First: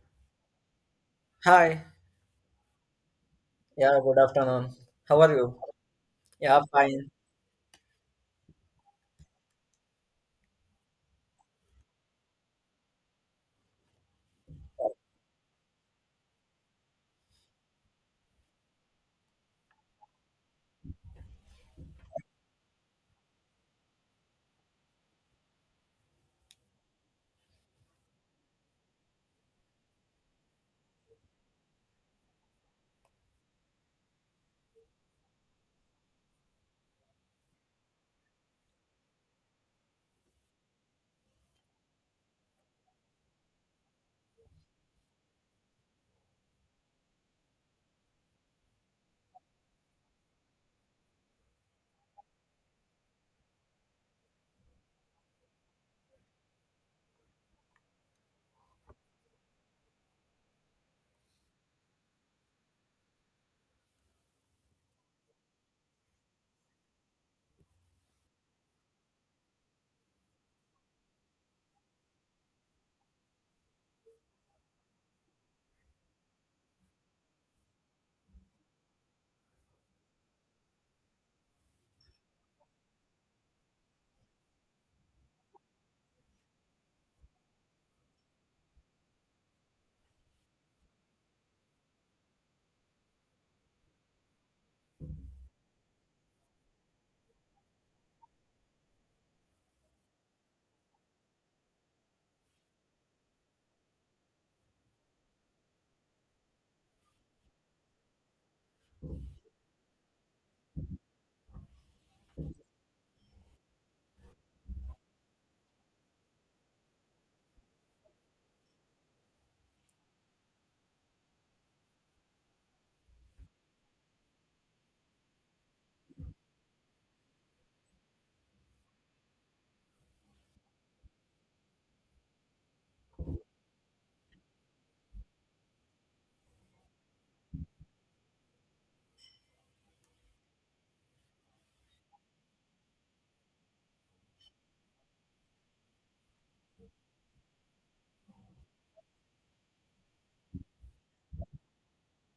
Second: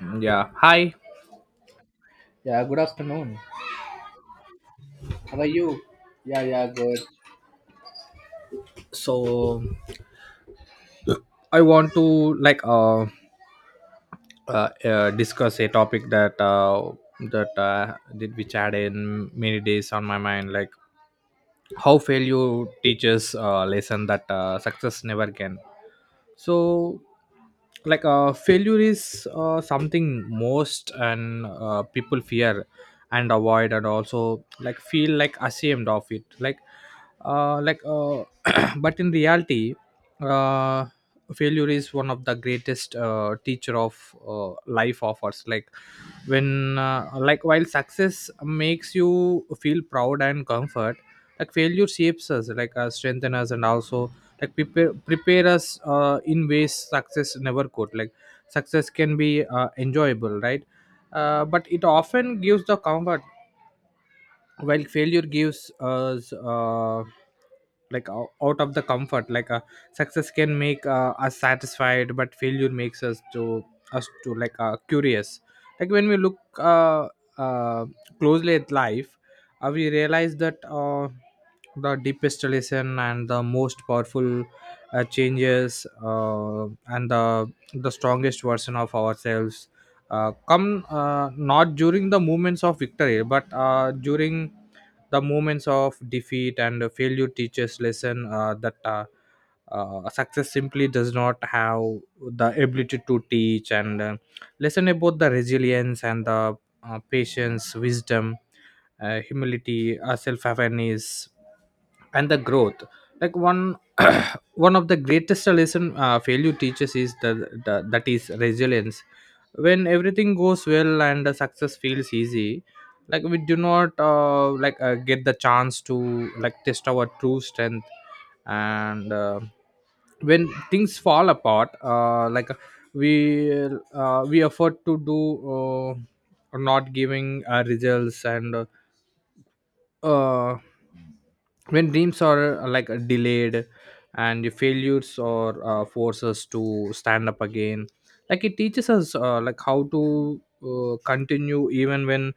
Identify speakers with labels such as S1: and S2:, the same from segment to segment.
S1: Mm, yeah. Hi.
S2: Hi.
S1: Yeah, good afternoon.
S2: Yeah, good afternoon. How are
S1: How are
S2: you?
S1: you? Yeah,
S2: Yeah,
S1: yeah, good.
S2: fine.
S1: So, I want to like discuss a topic that did which had in many days on my mind, like how failure teaches a lesson that success never can. So, like failure is something most and people fear and avoid, and also like feel like ashamed of it, like uh, like uh, but in reality, uh, failure is one of the greatest teacher of life offers. Like when like while success makes you feel proud and comfort, like failure shapes us, like strengthen us, and also like prepare us in ways success never could. Like success can be enjoyable, right? But it often gives the comfort, while failure gives us out of the comfort, like success can make us satisfied, but failure makes us to us to like curious. Like when we look uh, closely at life, we realize that the deepest lesson and the most powerful changes and the strongest version of ourselves come not during the moments of victory, but during the moments of defeat. And failure teaches lesson, that success simply does not have the ability to teach, and lesson about the resilience and the patience, wisdom, humility, self-awareness, and the growth. Like one one of the greatest lesson failure teaches is the that is resilience. When everything goes well and the success feels easy, like we do not get the chance to like test our true strength. And when things fall apart, we we afford to do, uh, not giving results, and uh, when dreams are delayed and the failures or force us to stand up again. Like it teaches us like how to continue even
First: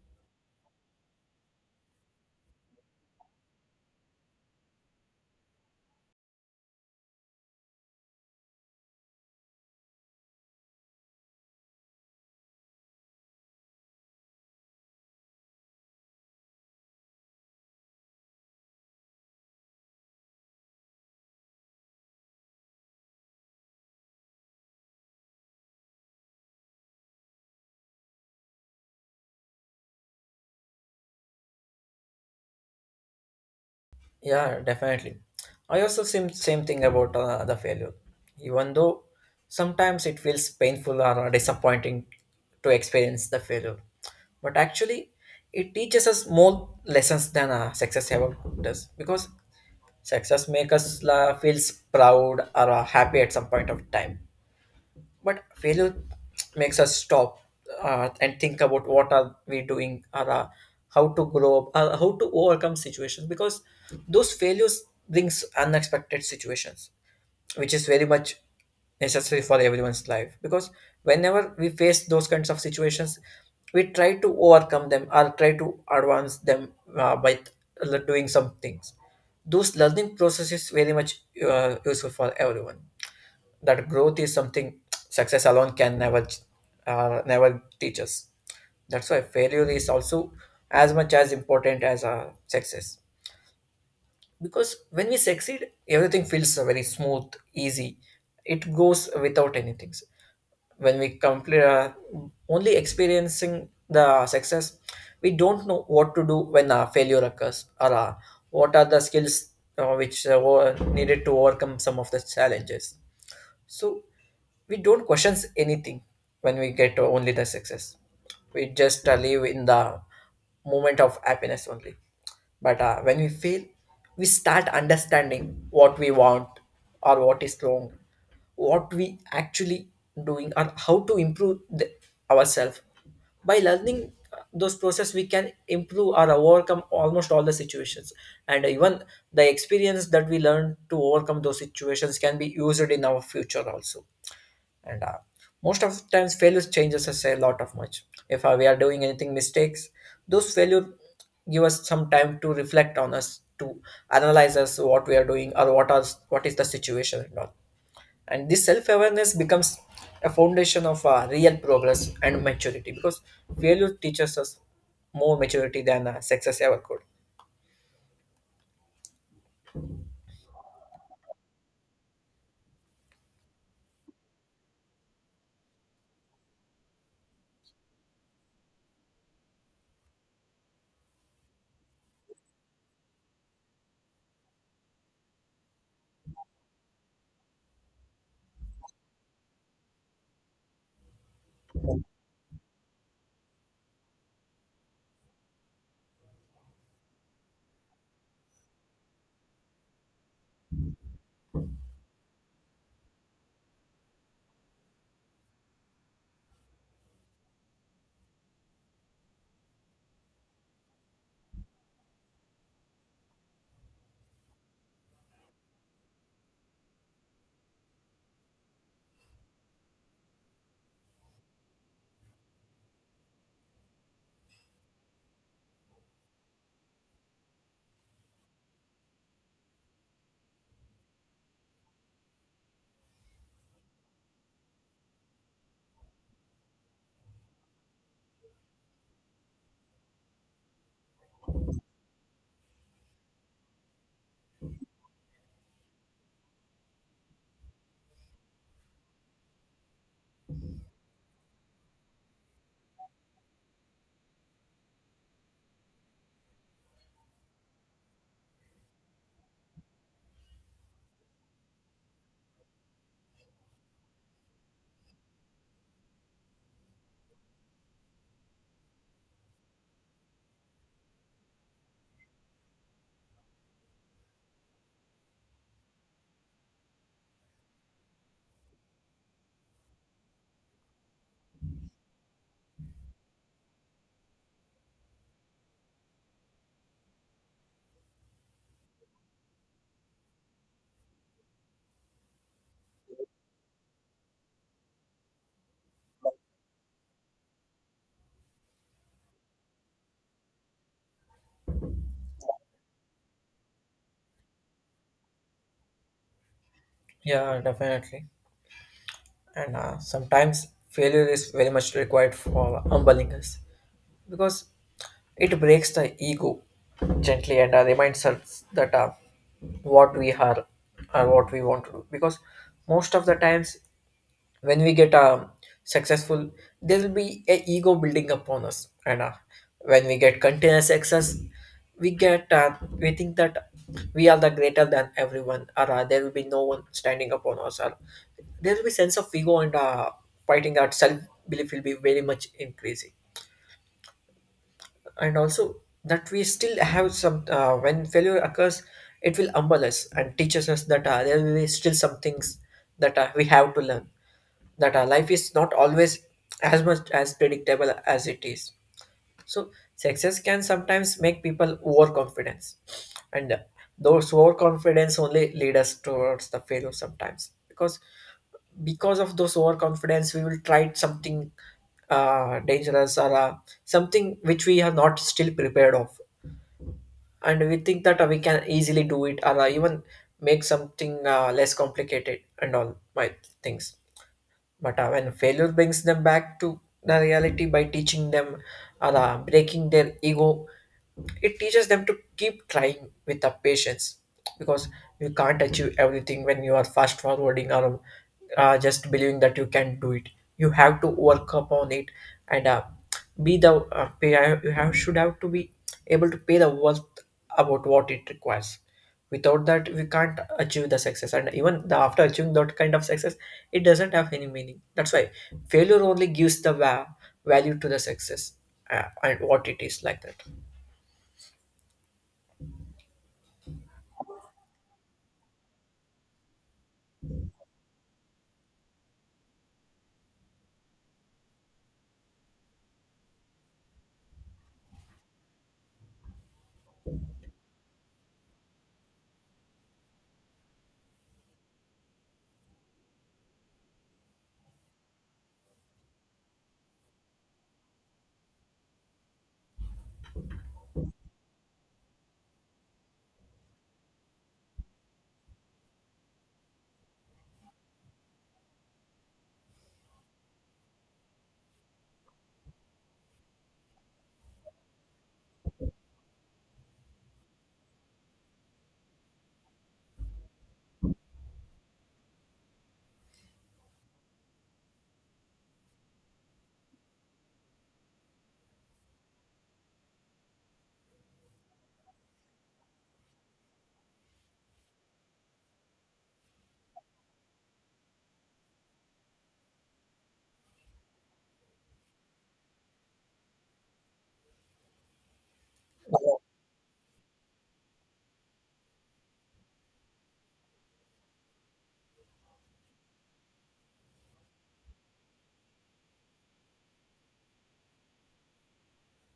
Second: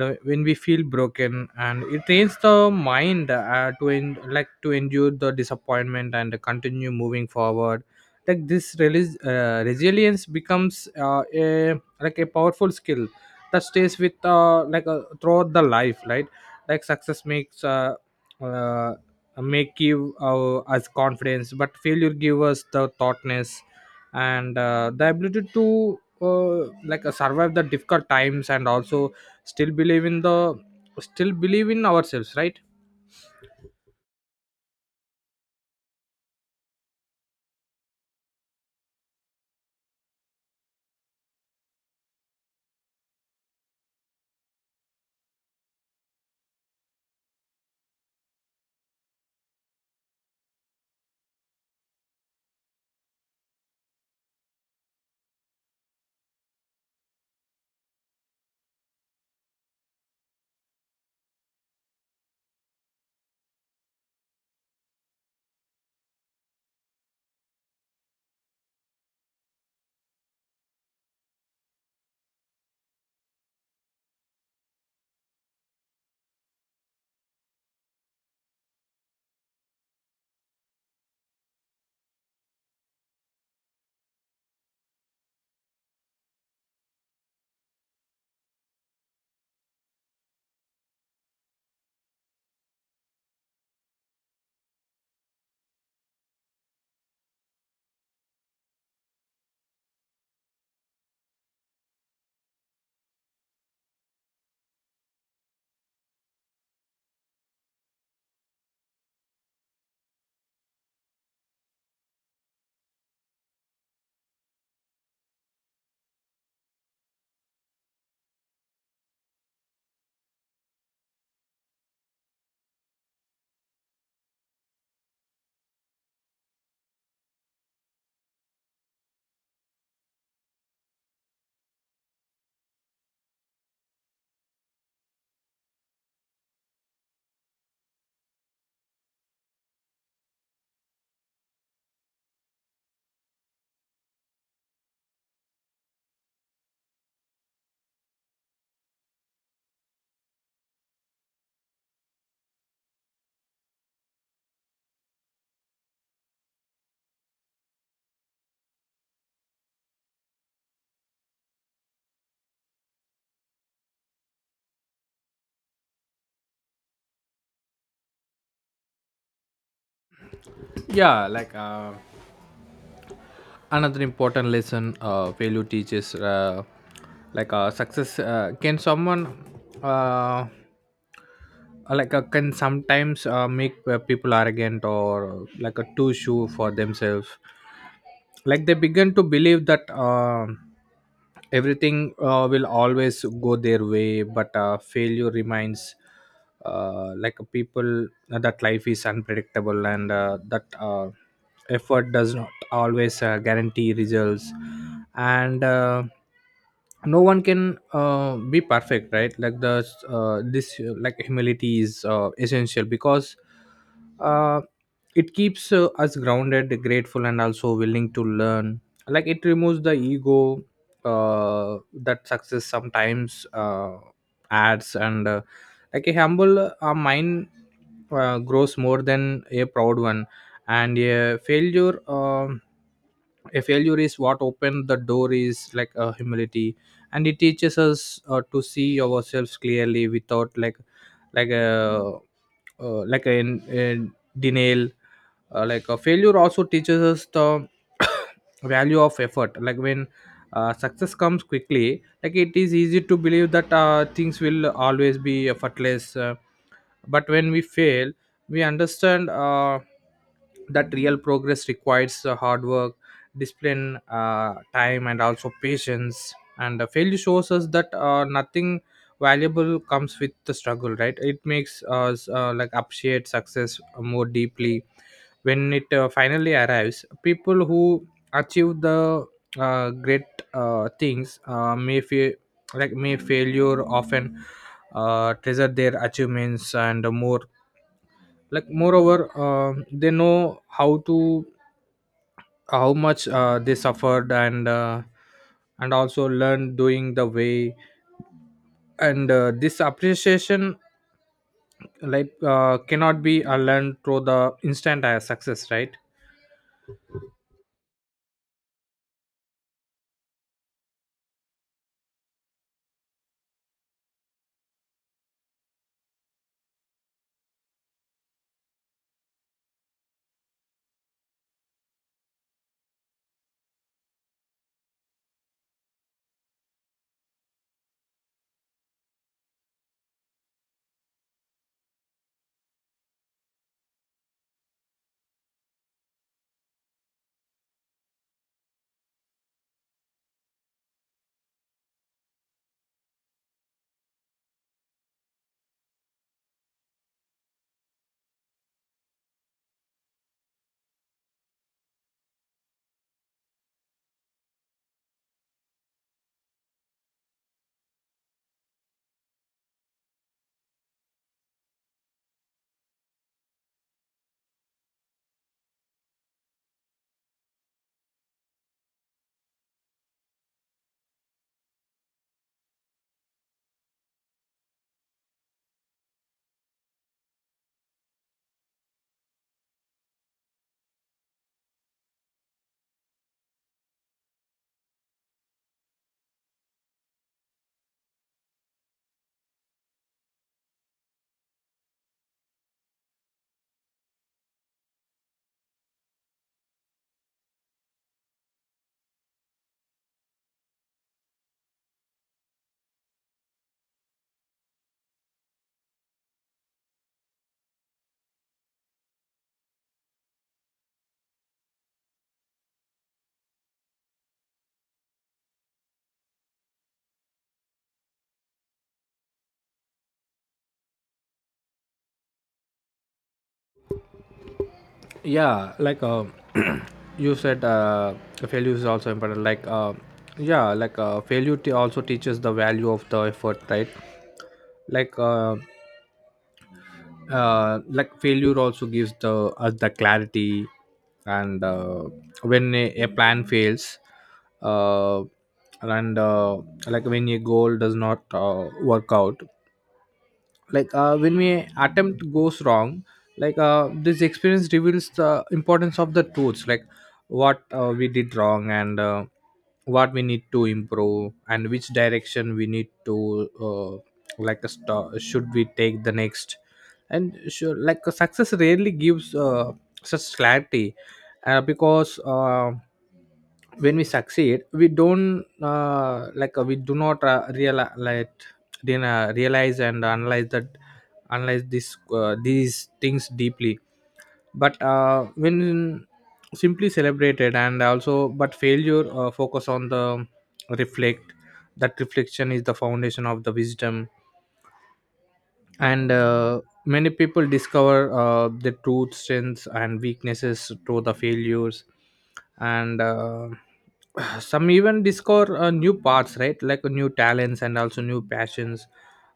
S1: when we feel broken, and it trains the mind to en- like to endure the disappointment and continue moving forward. Like this resilience becomes a powerful skill that stays with throughout the life, right? Like success makes uh, make give us confidence, but failure give us the thoughtness and the ability to survive the difficult times, and also still believe in the still believe in ourselves, right?
S2: Yeah, definitely. I also seem same thing about the failure. Even though sometimes it feels painful or disappointing to experience the failure, but actually it teaches us more lessons than success ever does, because success makes us feels proud or happy at some point of time. But failure makes us stop and think about what are we doing, or how to grow up, how to overcome situations, because those failures brings unexpected situations, which is very much necessary for everyone's life, because whenever we face those kinds of situations, we try to overcome them or try to advance them, by doing some things. Those learning process is very much useful for everyone. That growth is something success alone can never, never teach us. That's why failure is also as much as important as success, because when we succeed everything feels very smooth, easy, it goes without anything. When we complete, only experiencing the success, we don't know what to do when a failure occurs, or what are the skills which were needed to overcome some of the challenges. So we don't question anything when we get only the success. We just live in the moment of happiness only. But when we fail, we start understanding what we want, or what is wrong, what we actually doing, or how to improve the, ourselves. By learning those process, we can improve or overcome almost all the situations. And even the experience that we learn to overcome those situations can be used in our future also. And most of the times failures changes us a lot of much. If we are doing anything mistakes, those failure give us some time to reflect on us, to analyze us what we are doing, or what are, what is the situation and all. And this self-awareness becomes a foundation of real progress and maturity, because failure teaches us more maturity than success ever could.
S1: Yeah, another important lesson failure teaches. Like success can someone uh, like can sometimes make people arrogant, or like a two shoe for themselves. Like they begin to believe that everything will always go their way, but failure reminds like people that life is unpredictable, and that effort does not always guarantee results. And no one can be perfect, right? like the this like humility is essential, because uh, it keeps us grounded, grateful, and also willing to learn. Like it removes the ego that success sometimes adds, and like a humble mind grows more than a proud one. And a failure is what opened the door, is like a humility, and it teaches us to see ourselves clearly, without like like a like a denial. Like a failure also teaches us the value of effort. Like when success comes quickly, like it is easy to believe that things will always be effortless, but when we fail, we understand that real progress requires hard work, discipline, time, and also patience. And failure shows us that nothing valuable comes with the struggle, right? It makes us like appreciate success more deeply when it finally arrives. People who achieve the great things may feel like may failure often treasure their achievements and more. Like moreover, um, they know how to how much they suffered, and also learn doing the way. And this appreciation cannot be learned through the instant success, right?
S2: Yeah, definitely. And sometimes failure is very much required for humbling us, because it breaks the ego gently and reminds us that what we are or what we want to do. Because most of the times when we get successful, there will be a ego building upon us. And when we get continuous success, we think that we are the greater than everyone, or there will be no one standing upon us, or there will be sense of ego and fighting our self belief will be very much increasing. And also that we still have some, when failure occurs, it will humble us and teaches us that there will be still some things that we have to learn, that our life is not always as much as predictable as it is. So success can sometimes make people overconfidence, and those overconfidence only lead us towards the failure sometimes, because of those overconfidence we will try something dangerous, or something which we are not still prepared of, and we think that we can easily do it, or even make something less complicated and all my things. But when failure brings them back to the reality by teaching them, or breaking their ego, it teaches them to keep trying with the patience, because you can't achieve everything when you are fast forwarding, or just believing that you can do it. You have to work upon it, and be the pay, you have should have to be able to pay the worth about what it requires. Without that, we can't achieve the success, and even the, after achieving that kind of success, it doesn't have any meaning. That's why failure only gives the value to the success, and what it is like that.
S1: Yeah, you said failure is also important, yeah, failure also teaches the value of the effort, right? like uh, like failure also gives the us the clarity. And when a plan fails, uh, and like when a goal does not work out, when we attempt goes wrong, this experience reveals the importance of the truths, like what we did wrong, and what we need to improve, and which direction we need to should we take the next. And sure, like success rarely gives such clarity, because when we succeed, we don't we do not realize, like, then, realize and analyze that, analyze this these things deeply, but when simply celebrated, and also but failure focus on the reflect. That reflection is the foundation of the wisdom. And many people discover the truth strengths and weaknesses through the failures. And some even discover new paths, right? Like new talents and also new passions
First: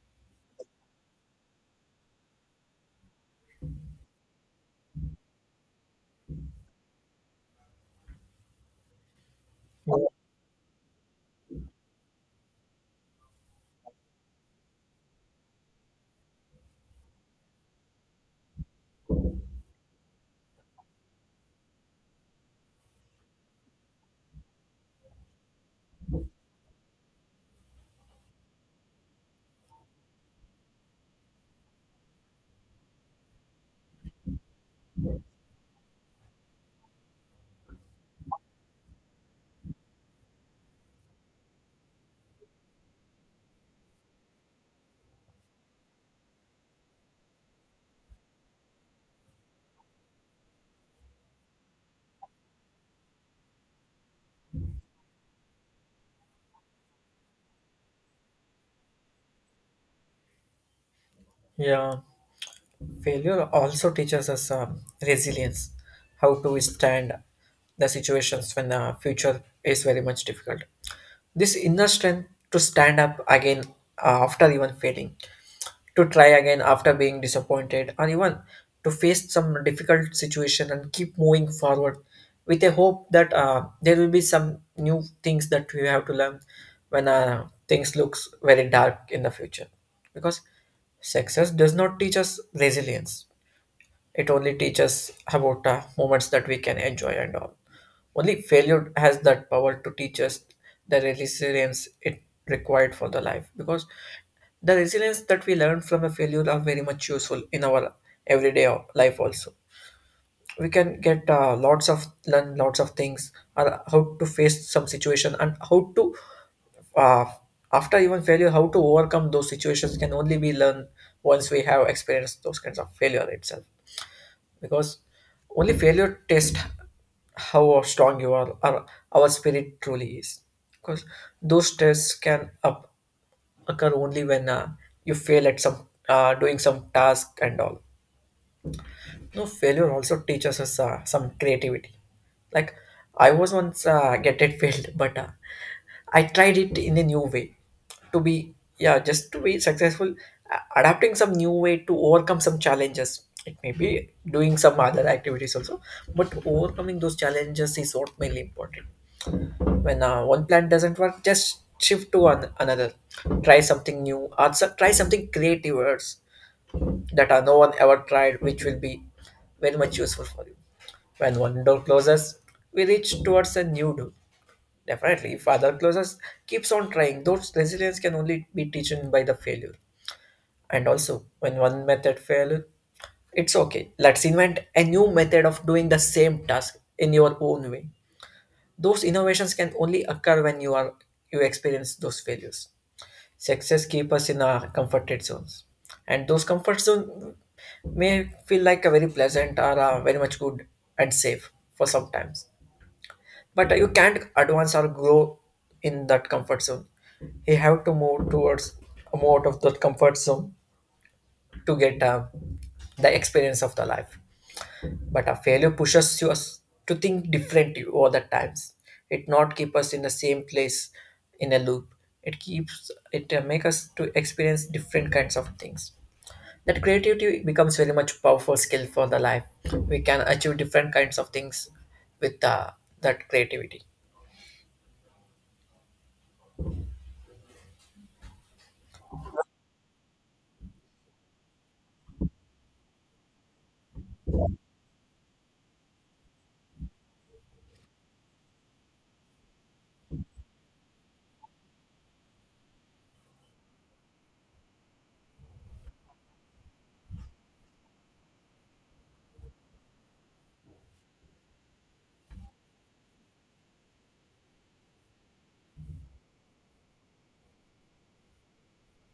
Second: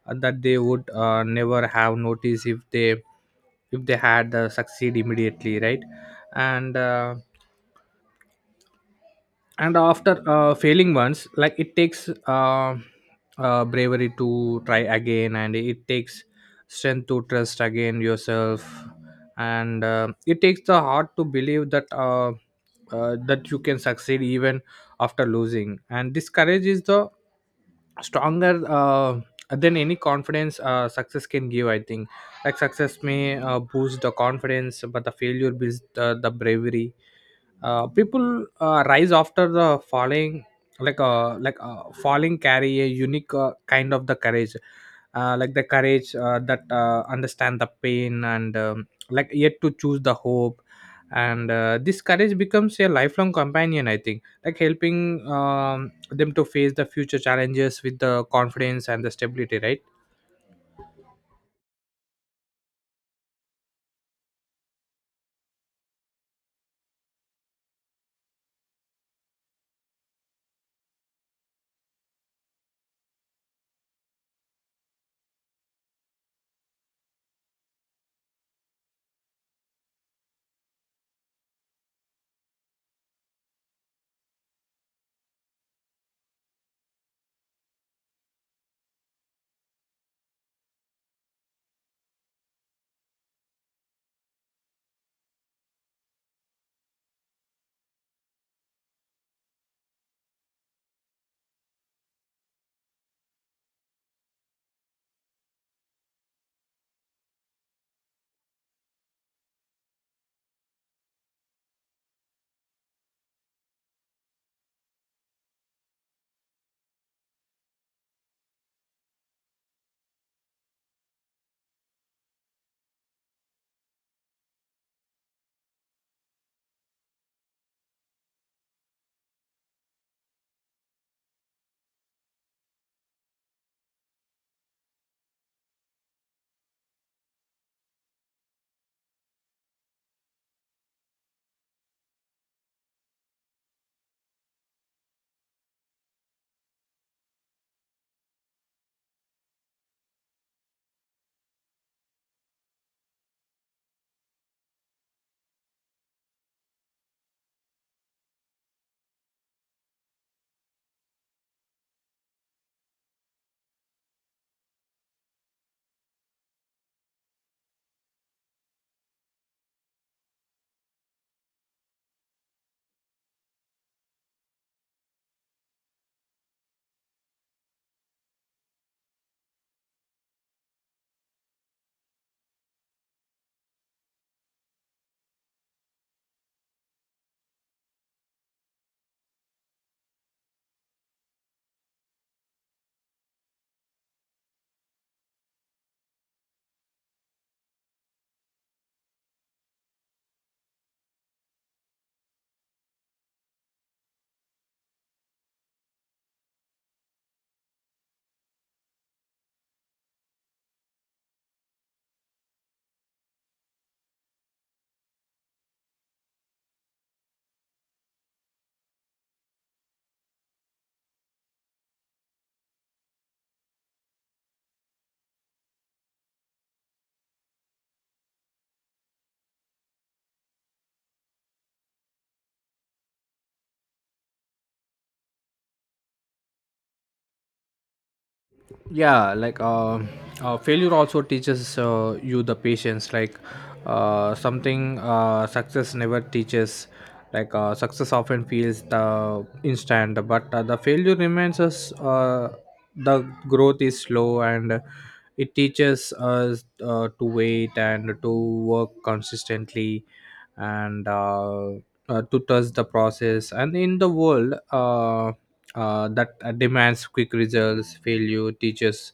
S1: that they would never have noticed if they had succeed immediately, right? And and after failing once, like it takes bravery to try again, and it takes strength to trust again yourself. And it takes the heart to believe that you can succeed even after losing. And this courage is the stronger than any confidence success can give, I think. Like success may boost the confidence, but the failure builds the bravery. People rise after the falling, falling carry a unique kind of the courage, like the courage that understand the pain, and like yet to choose the hope. And this courage becomes a lifelong companion, I think, like helping them to face the future challenges with the confidence and the stability, right?
S2: Yeah, failure also teaches us resilience, how to withstand the situations when the future is very much difficult. This inner strength to stand up again after even failing, to try again after being disappointed, or even to face some difficult situation and keep moving forward with a hope that there will be some new things that we have to learn when things looks very dark in the future. Because success does not teach us resilience, it only teaches about moments that we can enjoy and all. Only failure has that power to teach us the resilience it required for the life, because the resilience that we learn from a failure are very much useful in our everyday life also. We can get lots of learn lots of things, or how to face some situation, and how to uh, after even failure how to overcome those situations can only be learned once we have experienced those kinds of failure itself. Because only failure tests how strong you are, or our spirit truly is, because those tests can up occur only when you fail at some doing some task and all. No, failure also teaches us some creativity. Like, I was once get it failed, but I tried it in a new way to be, yeah, just to be successful. Adapting some new way to overcome some challenges. It may be doing some other activities also, but overcoming those challenges is what mainly important. When one plan doesn't work, just shift to another. Try something new, or try something creative that are no one ever tried, which will be very much useful for you. When one door closes, we reach towards a new door. Definitely, if other closes, keeps on trying. Those resilience can only be taken by the failure. And also, when one method fails, it's okay. Let's invent a new method of doing the same task in your own way. Those innovations can only occur when you are, you experience those failures. Success keep us in our comforted zones, and those comfort zones may feel like a very pleasant, or very much good and safe for some times. But you can't advance or grow in that comfort zone. You have to move towards more out of that comfort zone to get the experience of the life. But a failure pushes us to think differently all the times. It not keep us in the same place in a loop. It make us to experience different kinds of things. That creativity becomes very much powerful skill for the life. We can achieve different kinds of things with that creativity.
S1: Yeah, failure also teaches you the patience, like something success never teaches. Like success often feels the instant, but the failure remains us the growth is slow, and it teaches us to wait and to work consistently, and to trust the process. And in the world that demands quick results, failure teaches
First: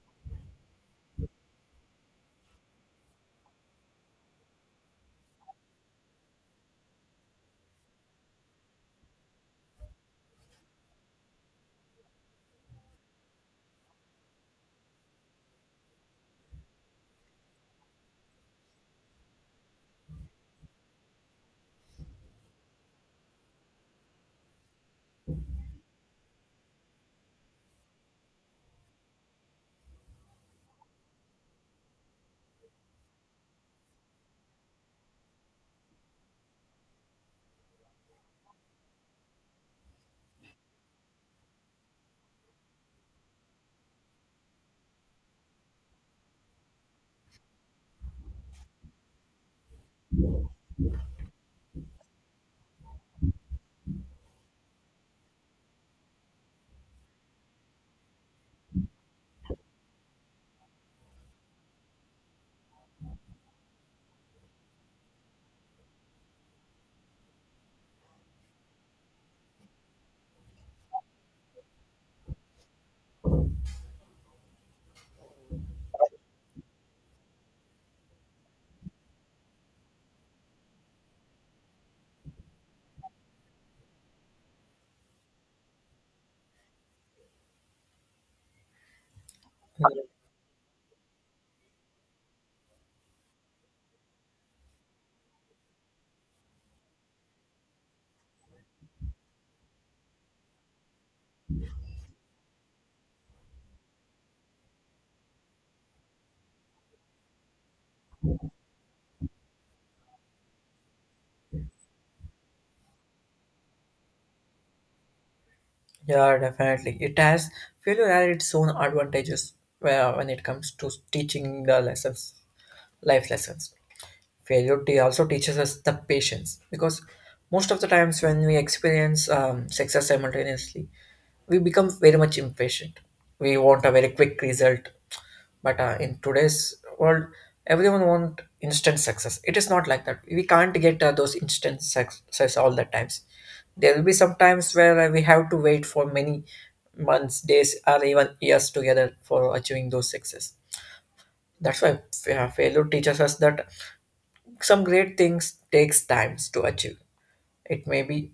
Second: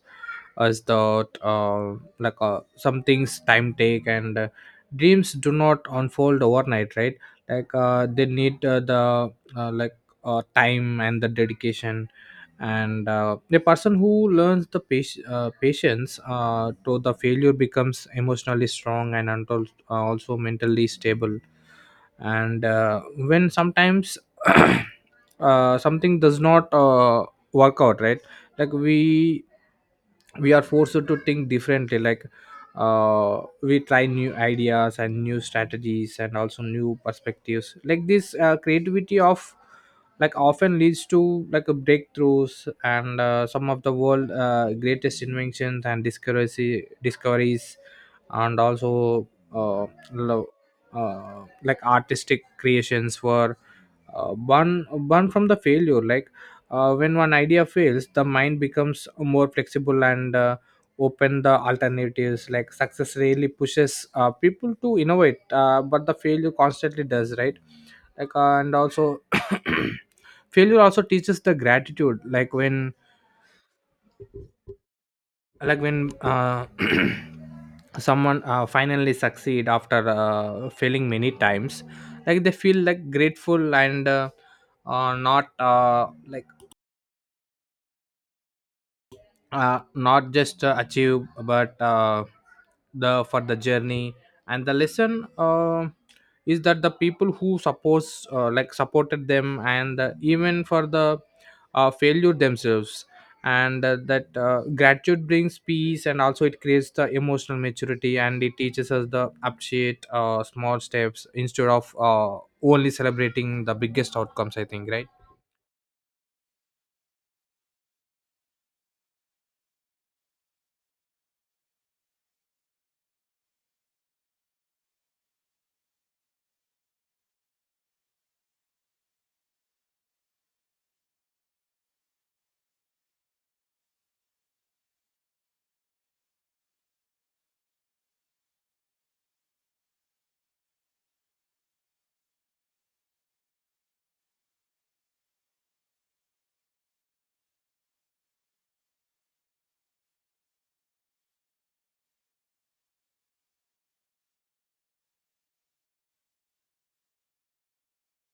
S1: us that some things time take, and dreams do not unfold overnight, right? Like they need the like time and the dedication. And the person who learns the patience to the failure becomes emotionally strong and until, also mentally stable. And when sometimes something does not work out, right? Like we are forced to think differently, like we try new ideas and new strategies and also new perspectives. Like this creativity of like often leads to like a breakthroughs, and some of the world greatest inventions and discoveries and also uh, lo- like artistic creations were one one from the failure. Like when one idea fails, the mind becomes more flexible and open the alternatives. Like success really pushes people to innovate, but the failure constantly does, right? And also failure also teaches the gratitude. Like when someone finally succeed after failing many times, like they feel like grateful, and uh, not uh, like not just achieve, but the for the journey and the lesson, is that the people who supports supported them, and even for the failure themselves. And that gratitude brings peace, and also it creates the emotional maturity, and it teaches us the appreciate small steps instead of only celebrating the biggest outcomes, I think, right?
S2: Yeah, definitely. It has, failure has its own advantages where when it comes to teaching the lessons, life lessons, failure also teaches us the patience, because most of the times when we experience success simultaneously we become very much impatient. We want a very quick result, but in today's world everyone want instant success. It is not like that we can't get those instant success all the times. There will be some times where we have to wait for many months, days, or even years together for achieving those success. That's why failure teaches us that some great things takes times to achieve. It may be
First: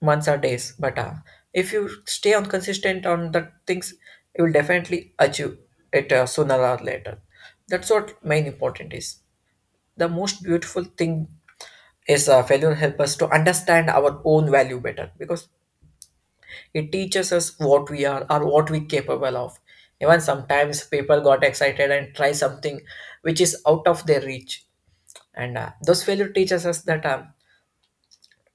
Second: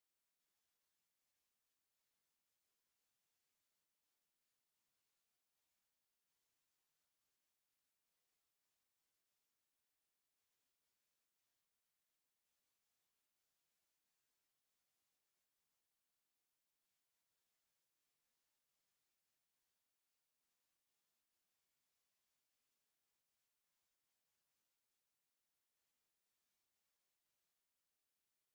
S2: months or days, but if you stay on consistent on the things you will definitely achieve it sooner or later. That's what main important is. The most beautiful thing is failure help us to understand our own value better, because it teaches us what we are, or what we capable of. Even sometimes people got excited and try something which is out of their reach, and those failure teaches us that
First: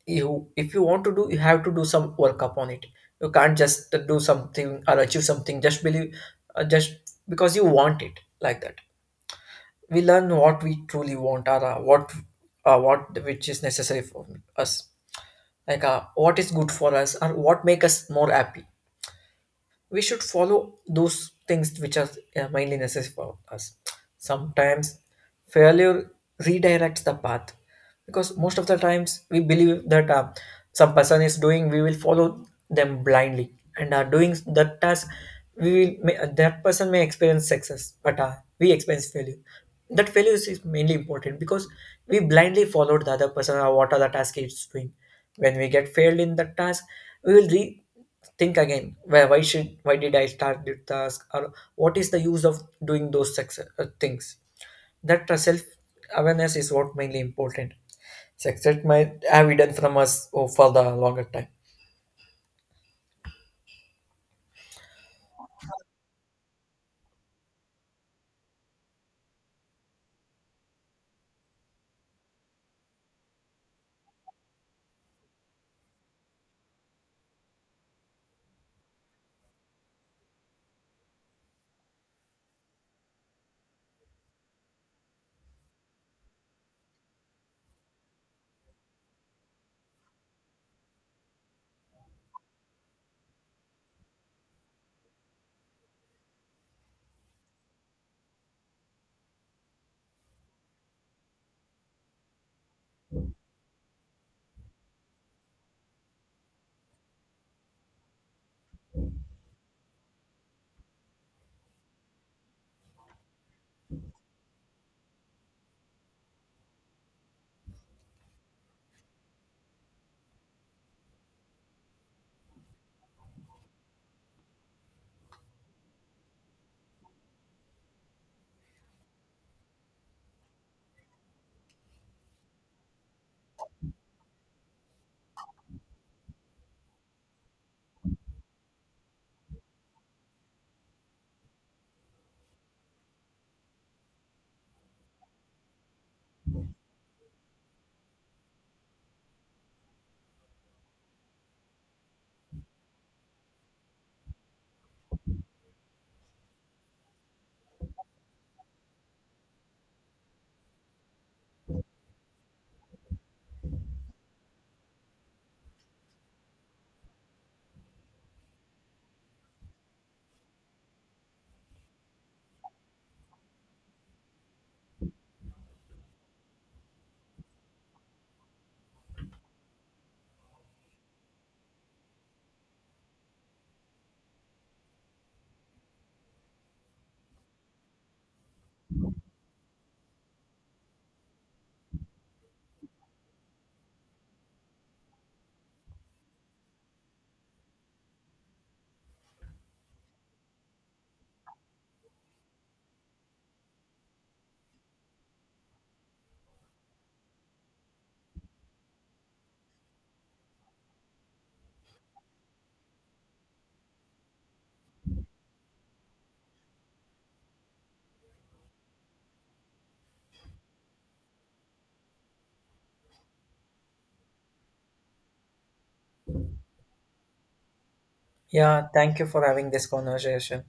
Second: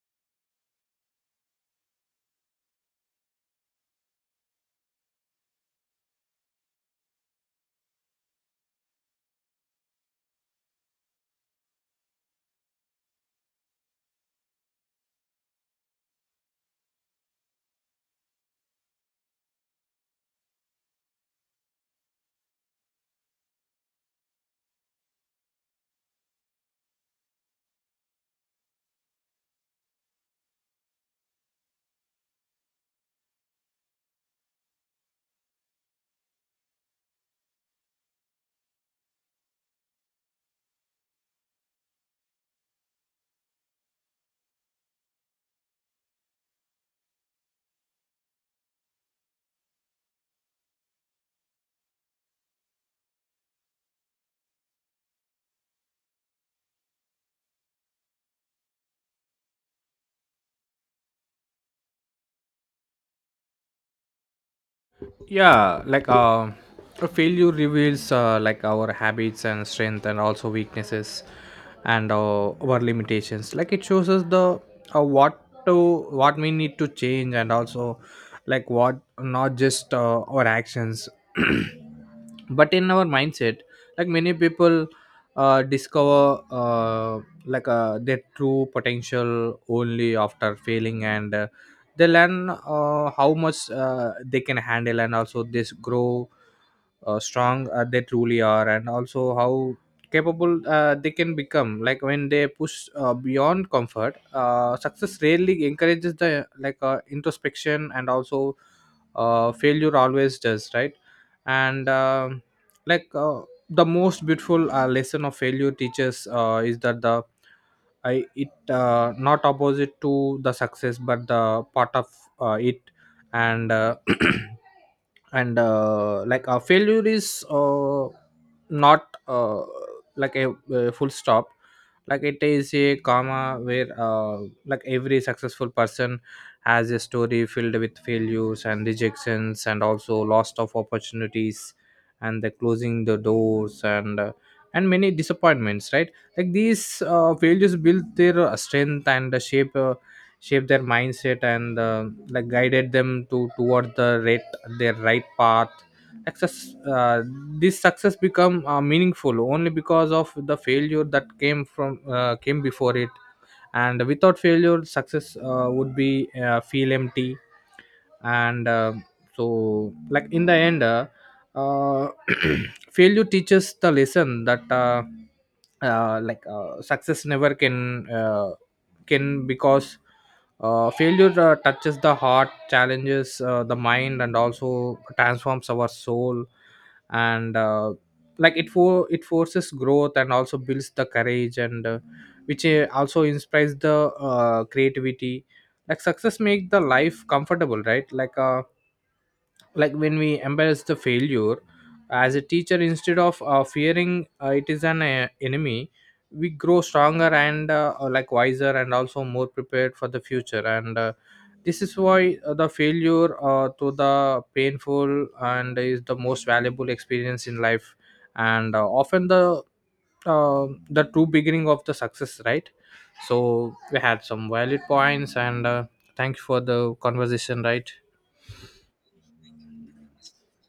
S2: you if you want to do you have to do some work upon it. You can't just do something or achieve something just believe, just because you want it like that. We learn what we truly want, or what which is necessary for us, like what is good for us, or what make us more happy. We should follow those things which are mainly necessary for us. Sometimes failure redirects the path, because most of the times we believe that some person is doing, we will follow them blindly and are doing that task. We will may, that person may experience success, but we experience failure. That failure is mainly important, because we blindly followed the other person or what other task is doing. When we get failed in that task, we will think again where why should why did I start the task, or what is the use of doing those success things. That self awareness is what mainly important. Success might have hidden from us, oh, for the longer time.
S1: Yeah, a failure reveals like our habits and strength, and also weaknesses, and our limitations. Like it shows us the what to what we need to change, and also like what, not just our actions, but in our mindset. Like many people discover their true potential only after failing. And they learn how much they can handle, and also this grow strong they truly are, and also how capable they can become, like when they push beyond comfort. Success rarely encourages the introspection, and also failure always does, right? And like uh, the most beautiful lesson of failure teaches is that the I it not opposite to the success, but the part of it, and and like a failure is not a full stop, like it is a comma, where like every successful person has a story filled with failures and rejections, and also loss of opportunities, and the closing the doors, and many disappointments, right? Like these failures build their strength, and shape their mindset, and like guided them to toward the right their right path. Access, this success become meaningful only because of the failure that came from came before it. And without failure, success would be feel empty. And um, so like in the end, uh, failure teaches the lesson that success never can can, because failure touches the heart, challenges the mind, and also transforms our soul. And like it for it forces growth, and also builds the courage, and which also inspires the creativity. Like success make the life comfortable, right? Like like when we embrace the failure as a teacher instead of fearing it is an enemy, we grow stronger and wiser, and also more prepared for the future. And this is why the failure to the painful, and is the most valuable experience in life, and often the true beginning of the success, right? So we had some valid points, and thank you for the conversation, right?
S2: Yeah, thank you for having this conversation.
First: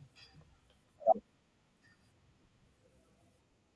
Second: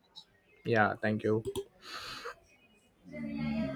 S1: Yeah, thank you.